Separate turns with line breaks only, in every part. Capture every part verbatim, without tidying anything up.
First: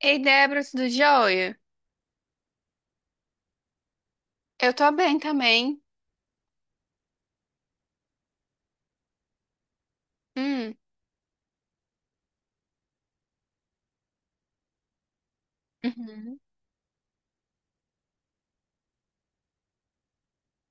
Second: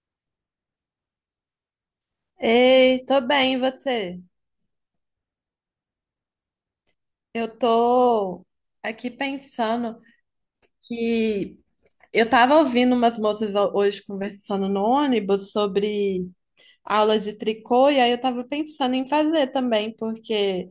Ei, Débora, tudo jóia?
Ei, tô bem, e você?
Eu tô bem também.
Eu tô aqui pensando
Hum.
que eu tava ouvindo umas moças ho- hoje conversando no ônibus sobre
Uhum.
aula de tricô, e aí eu tava pensando em fazer também, porque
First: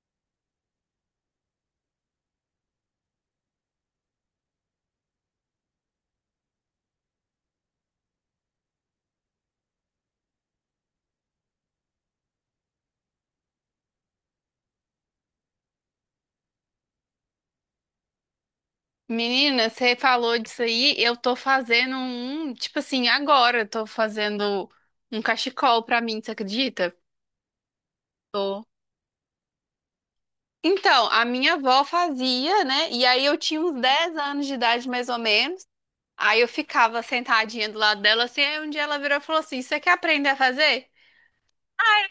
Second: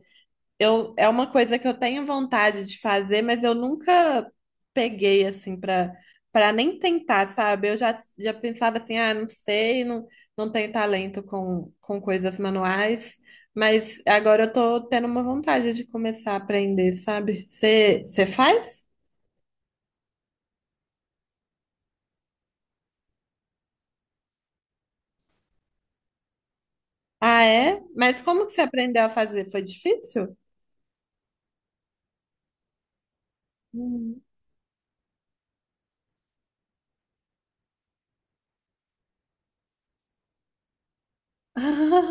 Eu, é uma coisa que eu tenho vontade de fazer, mas eu nunca peguei assim para para nem tentar, sabe? Eu já, já pensava assim, ah, não sei, não, não tenho talento com, com coisas manuais, mas agora eu tô tendo uma vontade de começar a aprender, sabe? Você você faz?
Menina, você falou disso aí, eu tô fazendo um, tipo assim, agora eu tô fazendo um cachecol pra mim, você acredita?
Ah, é? Mas como que você
Tô.
aprendeu a fazer? Foi difícil?
Então, a minha avó fazia, né? E aí eu tinha uns dez
Hum.
anos de idade, mais ou menos. Aí eu ficava sentadinha do lado dela, assim, aí um dia ela virou e falou assim, você quer aprender a fazer?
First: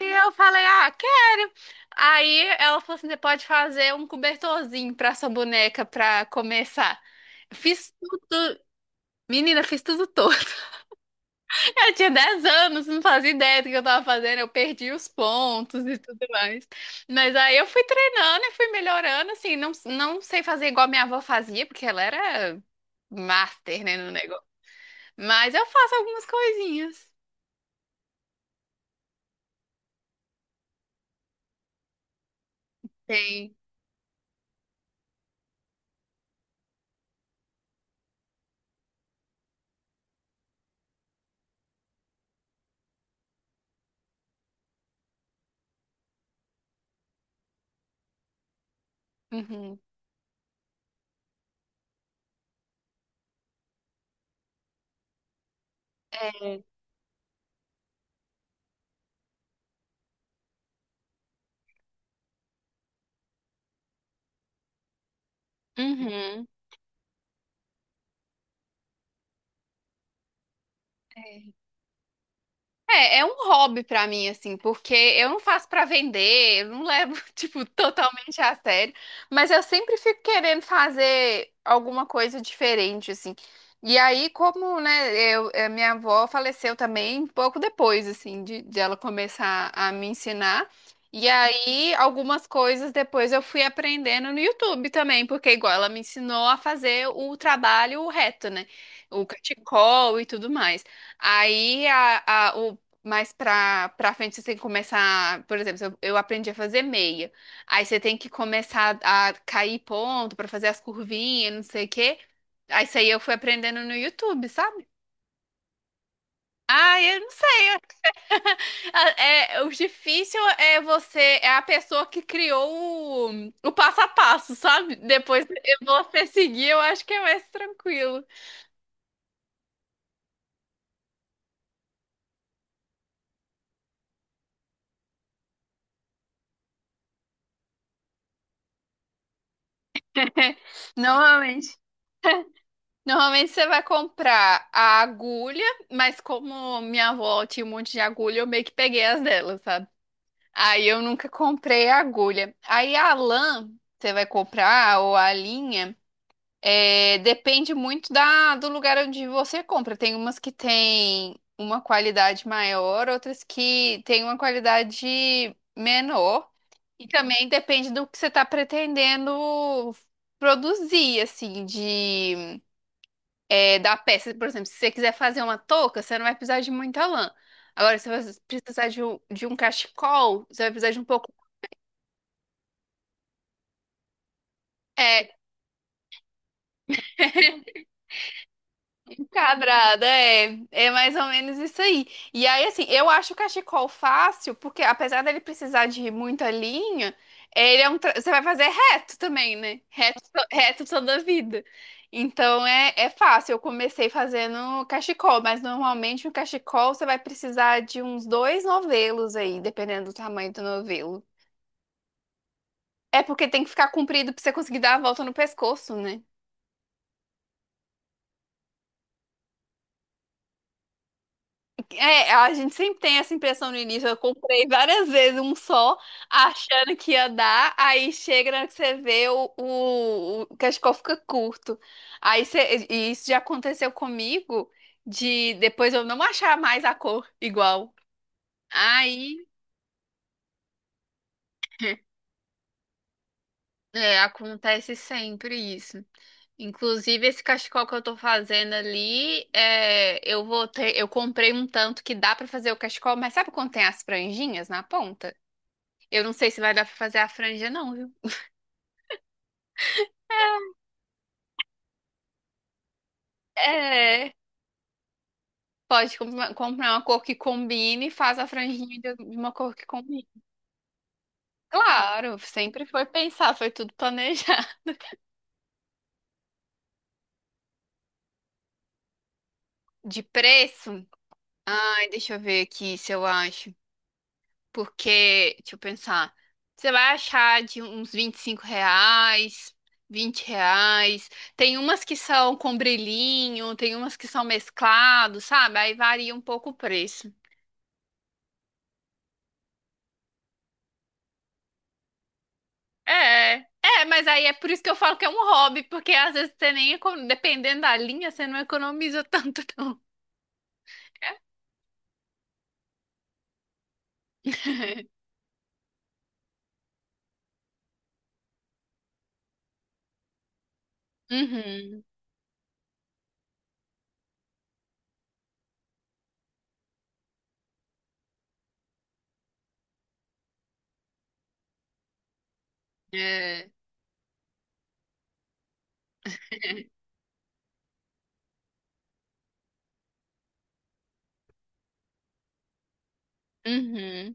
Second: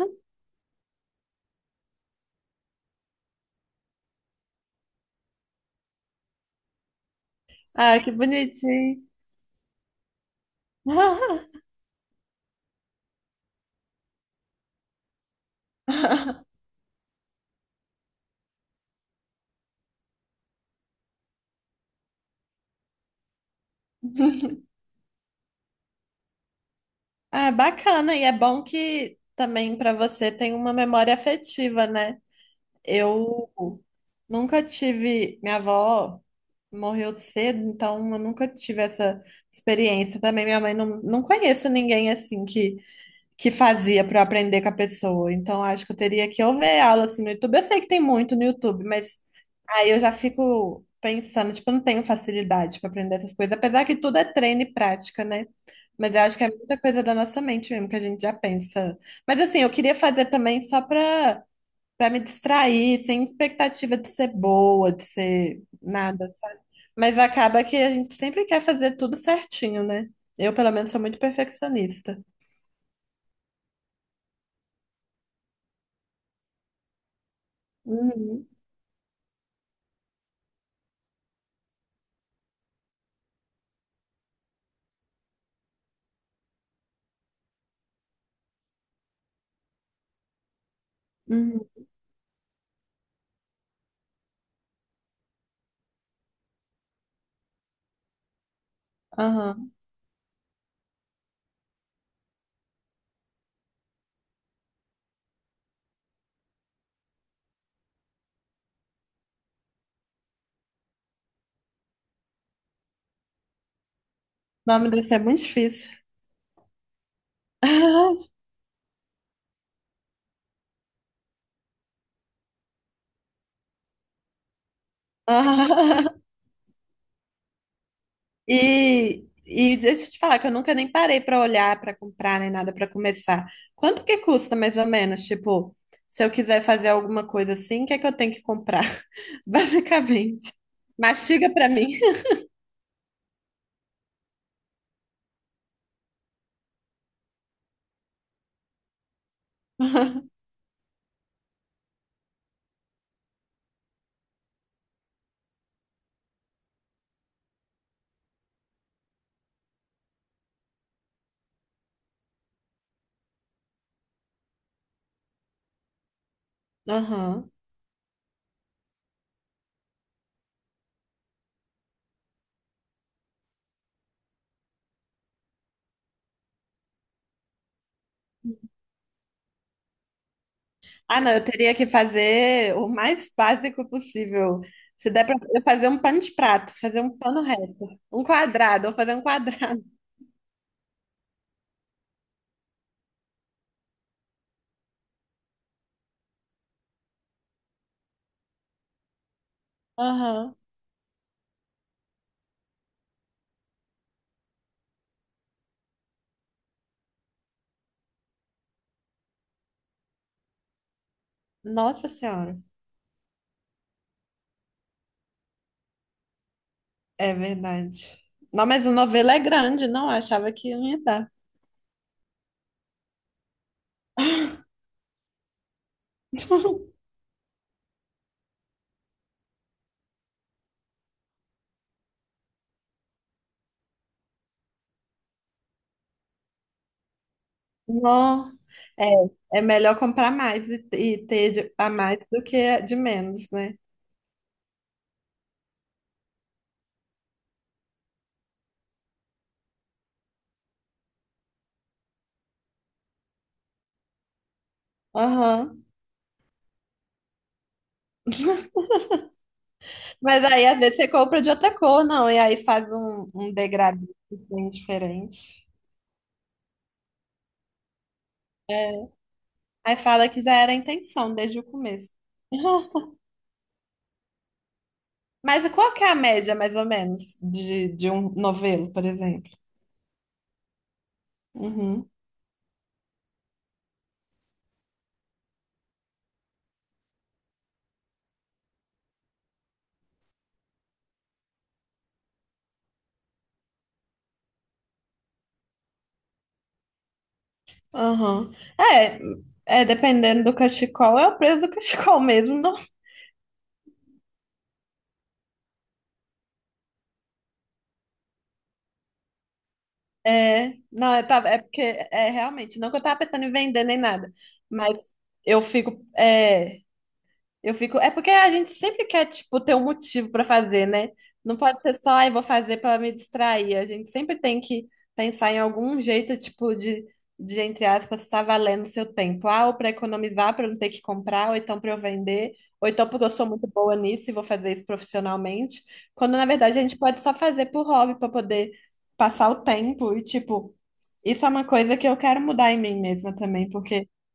E eu falei, ah, quero. Aí ela falou assim: você pode fazer um cobertorzinho pra sua boneca pra começar. Fiz
Ah, que
tudo,
bonitinho.
menina, fiz tudo todo. Eu tinha dez anos, não fazia ideia do que eu tava fazendo, eu perdi os pontos e tudo mais. Mas aí eu fui treinando e fui melhorando, assim, não, não sei fazer igual minha avó fazia, porque ela era master, né, no negócio. Mas eu faço algumas coisinhas.
Ah, bacana, e é bom que também para você tem uma memória afetiva, né? Eu
Tem.
nunca tive, minha avó morreu cedo, então eu nunca tive essa experiência também. Minha mãe não, não conheço ninguém assim que que fazia para eu aprender com a pessoa. Então, acho que eu teria que ou ver aula assim no YouTube. Eu sei que tem muito no YouTube, mas
Uhum.
aí eu já fico pensando, tipo, eu não tenho facilidade para aprender essas coisas, apesar que tudo é treino e prática, né? Mas eu acho que é
É.
muita coisa da nossa mente mesmo que a gente já pensa. Mas assim, eu queria fazer também só para para me distrair, sem expectativa de ser boa, de ser nada,
Uhum.
sabe? Mas acaba que a gente sempre quer fazer tudo certinho, né? Eu, pelo menos, sou muito perfeccionista.
É, é, um hobby pra mim, assim, porque eu não faço pra vender, eu não levo, tipo, totalmente
Uhum.
a sério, mas eu sempre fico querendo fazer alguma coisa diferente, assim. E aí, como, né, eu, eh, minha avó faleceu também pouco depois, assim, de, de ela começar a me ensinar. E
Uhum.
aí, algumas coisas depois eu fui aprendendo no YouTube também, porque igual ela me ensinou a fazer o trabalho reto, né? O
Aham.
cachecol e tudo mais. Aí a, a- o mas pra, pra frente você tem que começar, por exemplo, eu, eu aprendi a fazer meia. Aí você tem que começar a cair ponto pra fazer as curvinhas, não sei o quê. Aí isso aí eu fui aprendendo no YouTube, sabe?
Nome desse é muito difícil.
Ah, eu não sei. Ah, é, o difícil é você, é a pessoa que criou o, o passo a passo, sabe? Depois eu vou
Ah,
seguir, eu acho que é mais tranquilo.
E, e deixa eu te falar que eu nunca nem parei pra olhar, pra comprar, nem nada pra começar. Quanto que custa mais ou menos? Tipo, se eu quiser fazer alguma coisa assim, o que é que eu tenho que comprar? Basicamente. Mastiga
Normalmente.
pra mim.
Normalmente você vai comprar a agulha, mas como minha avó tinha um monte de agulha, eu meio que peguei as dela, sabe? Aí eu nunca comprei a agulha. Aí a lã, você vai comprar, ou a linha, é, depende muito da, do lugar onde você compra. Tem umas que tem uma qualidade maior, outras que tem uma qualidade menor. E também
Aham.
depende do que você está pretendendo produzir, assim, de é, da peça. Por exemplo, se você quiser fazer uma touca, você não vai precisar de muita lã. Agora, se você precisar de um, de um cachecol, você vai precisar de um
Ah,
pouco.
não, eu teria que fazer o mais básico possível. Se der
É.
pra eu fazer um pano de prato, fazer um pano reto, um quadrado, eu vou fazer um quadrado.
Quadrada, é. É mais ou menos isso aí. E aí, assim, eu acho o cachecol fácil, porque apesar dele precisar de muita linha. É, ele é um. Tra- Você vai fazer reto também, né? Reto, to-
Aham.
reto toda a vida. Então é, é fácil. Eu comecei fazendo cachecol, mas normalmente um cachecol você vai precisar de uns dois novelos aí, dependendo do tamanho do novelo.
Nossa Senhora.
É porque tem que ficar comprido pra você conseguir dar a volta no pescoço, né?
É verdade. Não, mas a novela é grande, não? Eu achava que não ia dar.
É, a gente sempre tem essa impressão no início. Eu comprei várias vezes um só, achando que ia dar, aí chega na hora que você vê o, o, o cachecol fica curto. Aí você- e isso já aconteceu comigo de depois eu não achar mais a cor igual.
Não.
Aí
É, é melhor comprar mais e, e ter de- a mais do que de menos, né?
é, acontece sempre isso. Inclusive, esse cachecol que eu tô fazendo ali, é, eu vou ter, eu comprei um tanto que dá pra fazer o cachecol, mas sabe quando tem as franjinhas na ponta?
Aham.
Eu não sei se vai dar pra fazer a franja, não, viu?
Mas aí, às vezes, você compra de outra cor, não, e aí faz um, um degradê
É,
assim, diferente.
pode com- comprar uma cor que combine e faz a
É.
franjinha de de uma cor que
Aí
combine.
fala que já era a intenção desde o começo.
Claro, sempre foi pensar, foi tudo planejar.
Mas qual que é a média, mais ou menos, de, de um novelo, por exemplo?
De preço? Ai,
Uhum.
deixa eu ver aqui se eu acho. Porque, deixa eu pensar. Você vai achar de uns vinte e cinco reais, vinte reais. Tem umas que são com brilhinho, tem umas que são mesclados, sabe? Aí varia um pouco o preço.
Aham. É, é, dependendo do cachecol, é o preço do cachecol mesmo, não?
É, é, mas aí é por isso que eu falo que é um hobby, porque às vezes você nem, econo- dependendo da linha, você não economiza tanto, não.
É, não, é, tá, é porque é realmente, não que eu tava pensando em vender nem nada, mas eu fico, é, Eu fico. É porque a gente sempre quer, tipo, ter um motivo para fazer, né? Não pode ser
Uhum.
só, ai, vou fazer para me distrair. A gente sempre tem que pensar em algum jeito, tipo, de, de entre aspas, estar valendo o seu tempo. Ah, ou para economizar, para não ter que comprar, ou então para eu vender, ou então porque eu sou muito
É.
boa nisso e vou fazer isso profissionalmente. Quando, na verdade, a gente pode só fazer por hobby, para poder passar o tempo. E, tipo, isso é uma coisa que eu quero mudar em mim mesma também, porque.
Uhum.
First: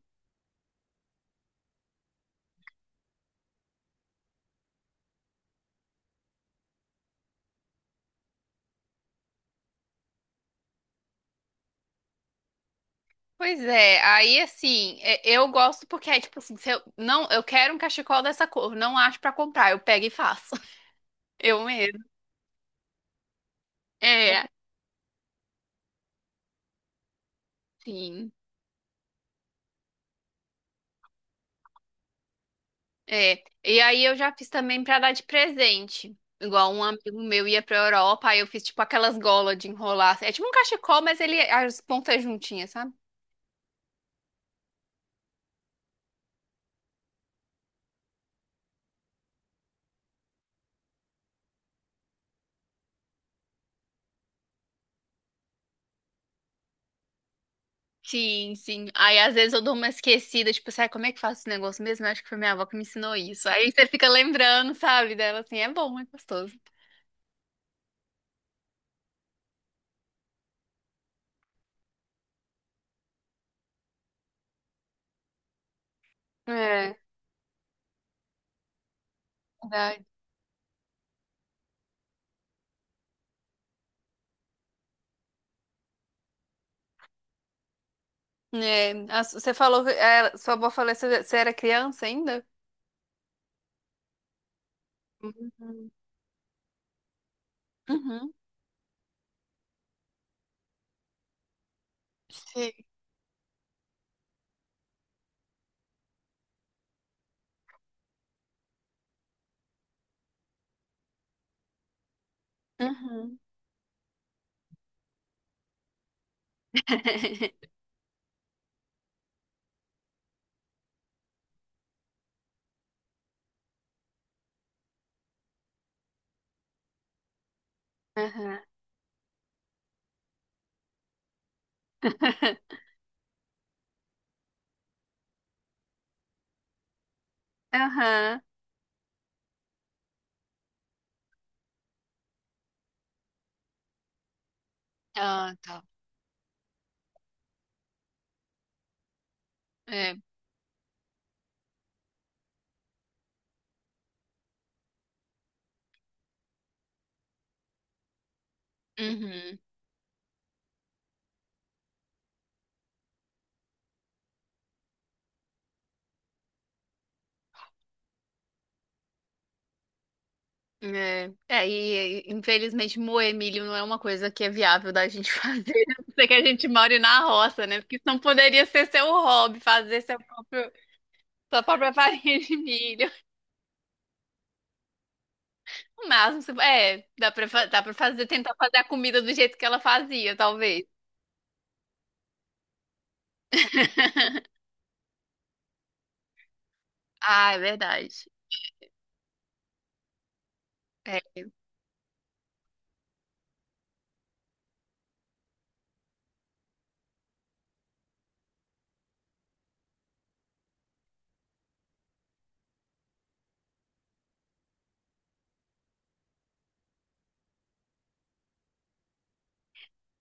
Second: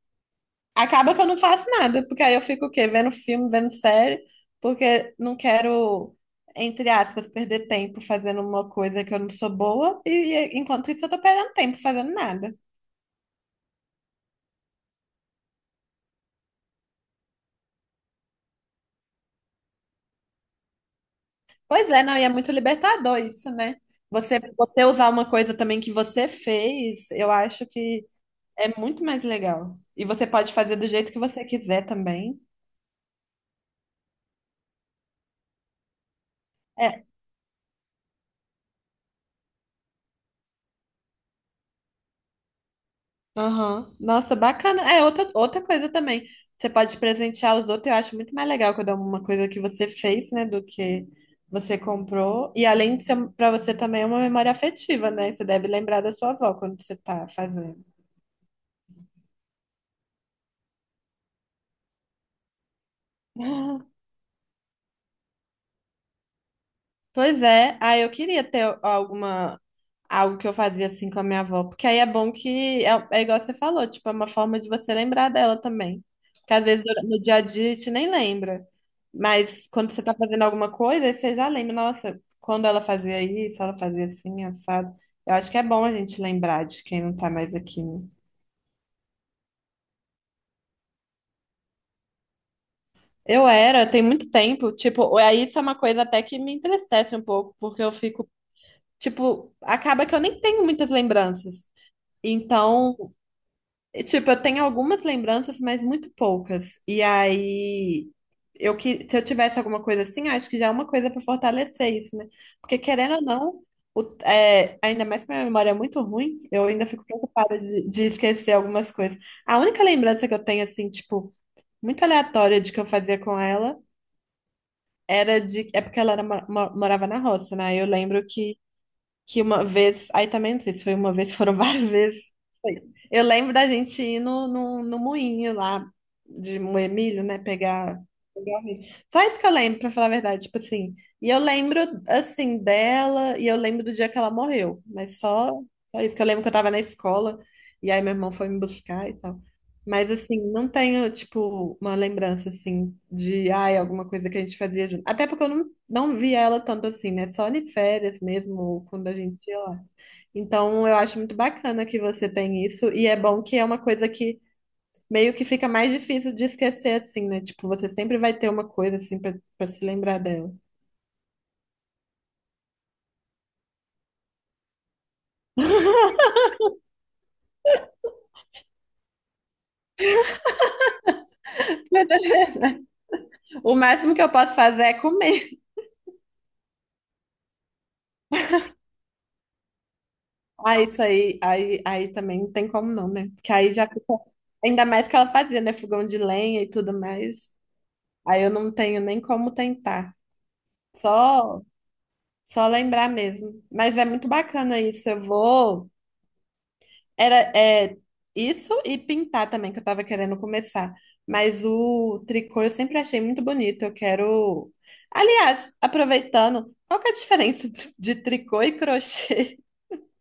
Acaba que eu não faço nada, porque aí eu fico o quê? Vendo filme, vendo série, porque não quero, entre aspas, perder tempo fazendo uma coisa que eu não sou boa, e e enquanto isso eu tô perdendo tempo fazendo nada.
Pois é, aí assim, é- eu gosto porque é tipo assim, se eu não, eu quero um cachecol dessa cor, não acho pra comprar, eu pego e faço. Eu
Pois
mesmo.
é, não, e é muito libertador isso, né? Você,
É,
você usar uma coisa também que você fez, eu acho que
sim.
é muito mais legal. E você pode fazer do jeito que você quiser também.
É, e aí eu já fiz também pra dar de presente. Igual um
É,
amigo meu ia pra Europa, aí eu fiz tipo aquelas golas de enrolar. Assim, é tipo um cachecol, mas ele as pontas juntinhas, sabe?
Aham. Nossa, bacana. É, outra, outra coisa também. Você pode presentear os outros. Eu acho muito mais legal quando é uma coisa que você fez, né, do que você comprou. E além de ser para você também é uma memória afetiva, né? Você deve lembrar da sua avó quando você tá fazendo.
Sim, sim. Aí às vezes eu dou uma esquecida, tipo, sabe como é que faço esse negócio mesmo? Eu acho que foi minha avó que me ensinou isso. Aí você fica lembrando, sabe, dela assim, é bom, é gostoso.
Pois é, aí eu queria ter alguma algo que eu fazia assim com a minha avó, porque aí é bom que é, é igual você falou, tipo, é uma forma de você lembrar dela também. Porque às vezes
É,
dura- no dia a dia a gente nem lembra, mas quando você
verdade.
tá fazendo alguma coisa, aí você já lembra, nossa, quando ela fazia isso, ela fazia assim, assado. Eu acho que é bom a gente lembrar de quem não tá mais aqui, né?
É, a su- você falou que é, sua avó falou que você você era criança ainda?
Eu era, tem muito tempo, tipo, aí isso é uma
Uhum.
coisa até que me entristece um pouco, porque eu fico,
Uhum.
tipo, acaba que eu nem tenho muitas lembranças.
Sim.
Então, tipo, eu tenho algumas lembranças, mas muito poucas. E aí, eu que se eu tivesse alguma coisa assim, acho que já é uma coisa para fortalecer isso, né? Porque querendo ou
Uhum.
não, o- é, ainda mais que minha memória é muito ruim, eu ainda fico preocupada de, de esquecer algumas coisas. A única lembrança que eu tenho, assim, tipo, muito aleatória de que eu fazia com ela era de. É porque ela era, mo- mo- morava na roça, né? Eu lembro que
Aham.
que uma vez, aí também não sei se foi uma vez, foram várias vezes. Foi. Eu lembro da gente ir no, no, no moinho lá de moer milho, né? Pegar,
Aham.
pegar o milho. Só isso que eu lembro, pra falar a verdade, tipo assim. E eu lembro, assim, dela, e eu lembro do dia que ela morreu, mas só,
Ah, tá.
só isso que eu lembro que eu tava na escola, e aí meu irmão foi me buscar e tal. Mas
É.
assim, não tenho, tipo, uma lembrança assim de ai, alguma coisa que a gente fazia junto. Até porque eu não, não via ela tanto assim, né? Só em férias mesmo, ou quando a gente ia
Uhum.
lá. Então eu acho muito bacana que você tem isso, e é bom que é uma coisa que meio que fica mais difícil de esquecer, assim, né? Tipo, você sempre vai ter uma coisa assim pra pra se lembrar dela.
É. É, e e, infelizmente moer milho não é uma coisa que é viável da gente fazer, a não ser que a gente more na roça, né? Porque senão poderia ser seu hobby, fazer seu próprio, sua própria farinha de milho.
O máximo que eu posso fazer é comer.
O máximo, você- é, dá pra, fa- dá pra fazer, tentar fazer a comida do jeito que ela fazia,
Ah,
talvez.
isso aí, aí, aí também não tem como não, né? Porque aí já fica. Ainda mais que ela fazia, né? Fogão de lenha e tudo mais.
Ah, é verdade.
Aí eu não tenho nem como tentar. Só, só lembrar mesmo. Mas é muito bacana isso. Eu vou. Era, é, isso e pintar também, que eu tava querendo começar. Mas o tricô eu sempre achei muito bonito. Eu quero. Aliás, aproveitando, qual que é a diferença de de tricô e crochê?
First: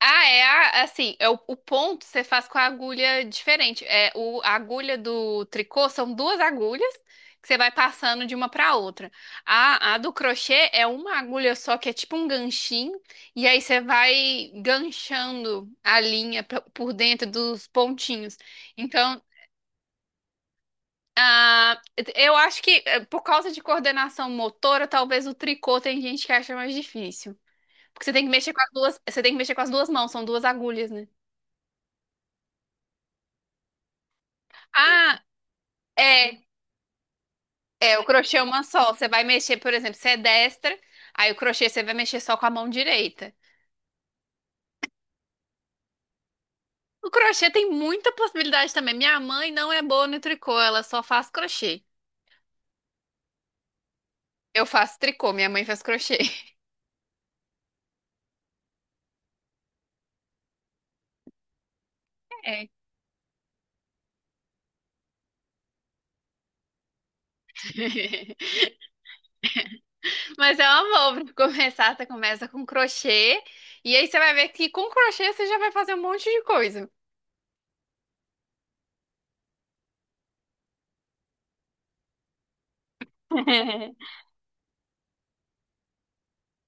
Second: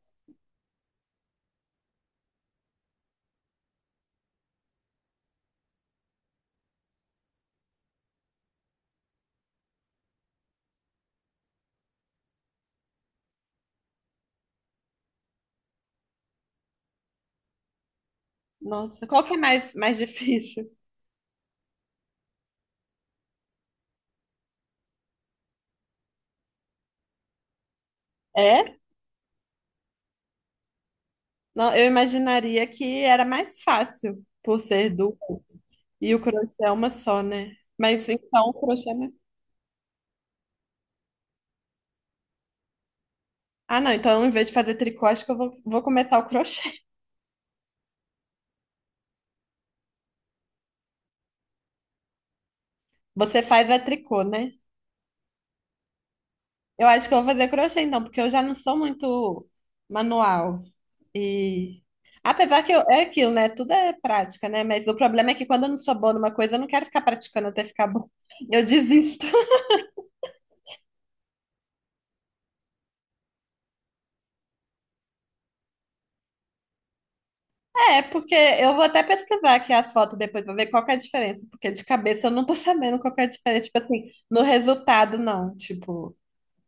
Ah, é a- assim, é o, o ponto você faz com a agulha diferente. É o, a agulha do tricô são duas agulhas que você vai passando de uma para outra. A, a do crochê é uma agulha só que é tipo um ganchinho e aí você vai ganchando a linha pra- por dentro dos pontinhos.
Nossa,
Então,
qual que é mais, mais difícil?
ah, eu acho que eh, por causa de coordenação motora, talvez o tricô tem gente que acha mais difícil. Porque você tem que mexer com as
É?
duas, você tem que mexer com as duas mãos, são duas agulhas, né?
Não, eu imaginaria que era mais fácil por ser duas
Ah,
e o
É,
crochê é uma só, né?
é, o
Mas
crochê é
então o
uma só.
crochê
Você
não...
vai mexer, por exemplo, você é destra, aí o crochê você vai mexer só com a mão direita.
Ah, não, então em vez de fazer tricô, acho que eu vou, vou começar o crochê.
O crochê tem muita possibilidade também. Minha mãe não é boa no tricô, ela só faz crochê.
Você faz a tricô, né?
Eu faço tricô, minha mãe faz crochê.
Eu acho que eu vou fazer crochê então, porque eu já não sou muito manual. E apesar
É.
que eu- é aquilo, né? Tudo é prática, né? Mas o problema é que quando eu não sou boa numa coisa, eu não quero ficar praticando até ficar bom. Eu desisto.
Mas é uma boa pra começar, você começa com crochê, e aí você vai ver que com crochê você já vai fazer um monte de coisa.
É, porque eu vou até pesquisar aqui as fotos depois pra ver qual que é a diferença, porque de cabeça eu não tô sabendo qual que é a diferença, tipo assim, no resultado não, tipo,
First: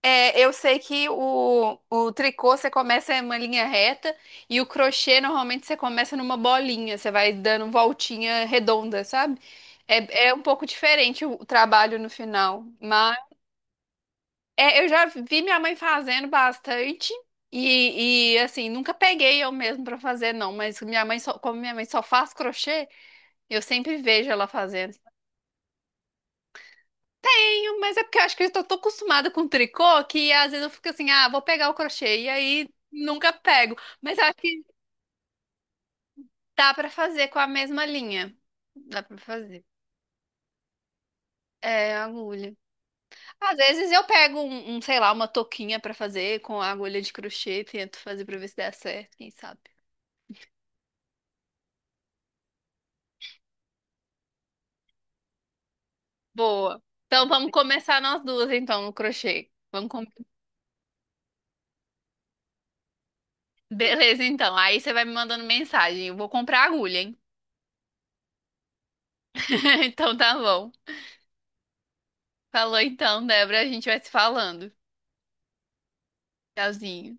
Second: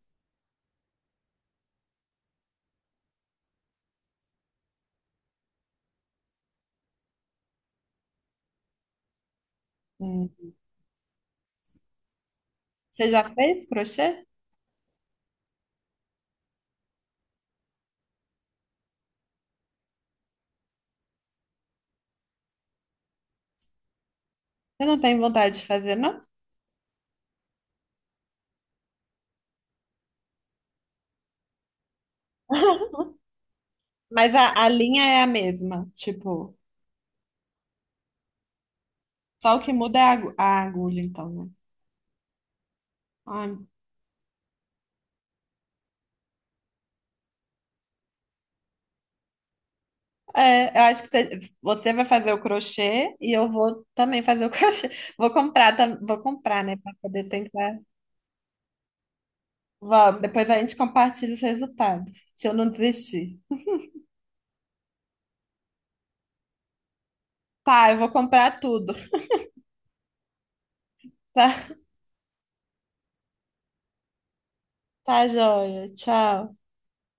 É, eu sei que o, o tricô você começa em uma linha reta e o crochê normalmente você começa numa bolinha, você vai dando voltinha redonda, sabe? É,
hum.
é um pouco diferente o trabalho no final,
Você
mas
já fez crochê?
é, eu já vi minha mãe fazendo bastante e, e, assim, nunca peguei eu mesmo pra fazer não, mas minha mãe só, como minha mãe só faz crochê, eu sempre vejo ela
Eu
fazendo.
não tenho vontade de fazer, não?
Eu- Mas é porque eu acho que eu tô tão acostumada com tricô que às vezes eu fico assim, ah, vou pegar o crochê e aí nunca pego. Mas eu
Mas
acho
a,
que
a linha é a mesma, tipo,
dá pra fazer com a mesma linha. Dá pra
só o
fazer.
que muda é a, agu- a agulha, então, né?
É, agulha.
Ai,
Às vezes eu pego um, um, sei lá, uma touquinha pra fazer com a agulha de crochê e tento fazer pra ver se dá certo, quem sabe.
é, eu acho que você, você vai fazer o crochê e eu vou também fazer o crochê. Vou comprar, tam- vou comprar, né,
Boa.
pra poder
Então vamos
tentar.
começar nós duas então no crochê. Vamos com.
Vamos, depois a gente compartilha os resultados, se eu não desistir.
Beleza, então. Aí você vai me mandando mensagem. Eu vou comprar agulha, hein?
Tá, eu vou comprar tudo.
Então tá bom.
Tá,
Falou então, Débora, a gente vai se falando.
tá joia. Tchau.
Tchauzinho.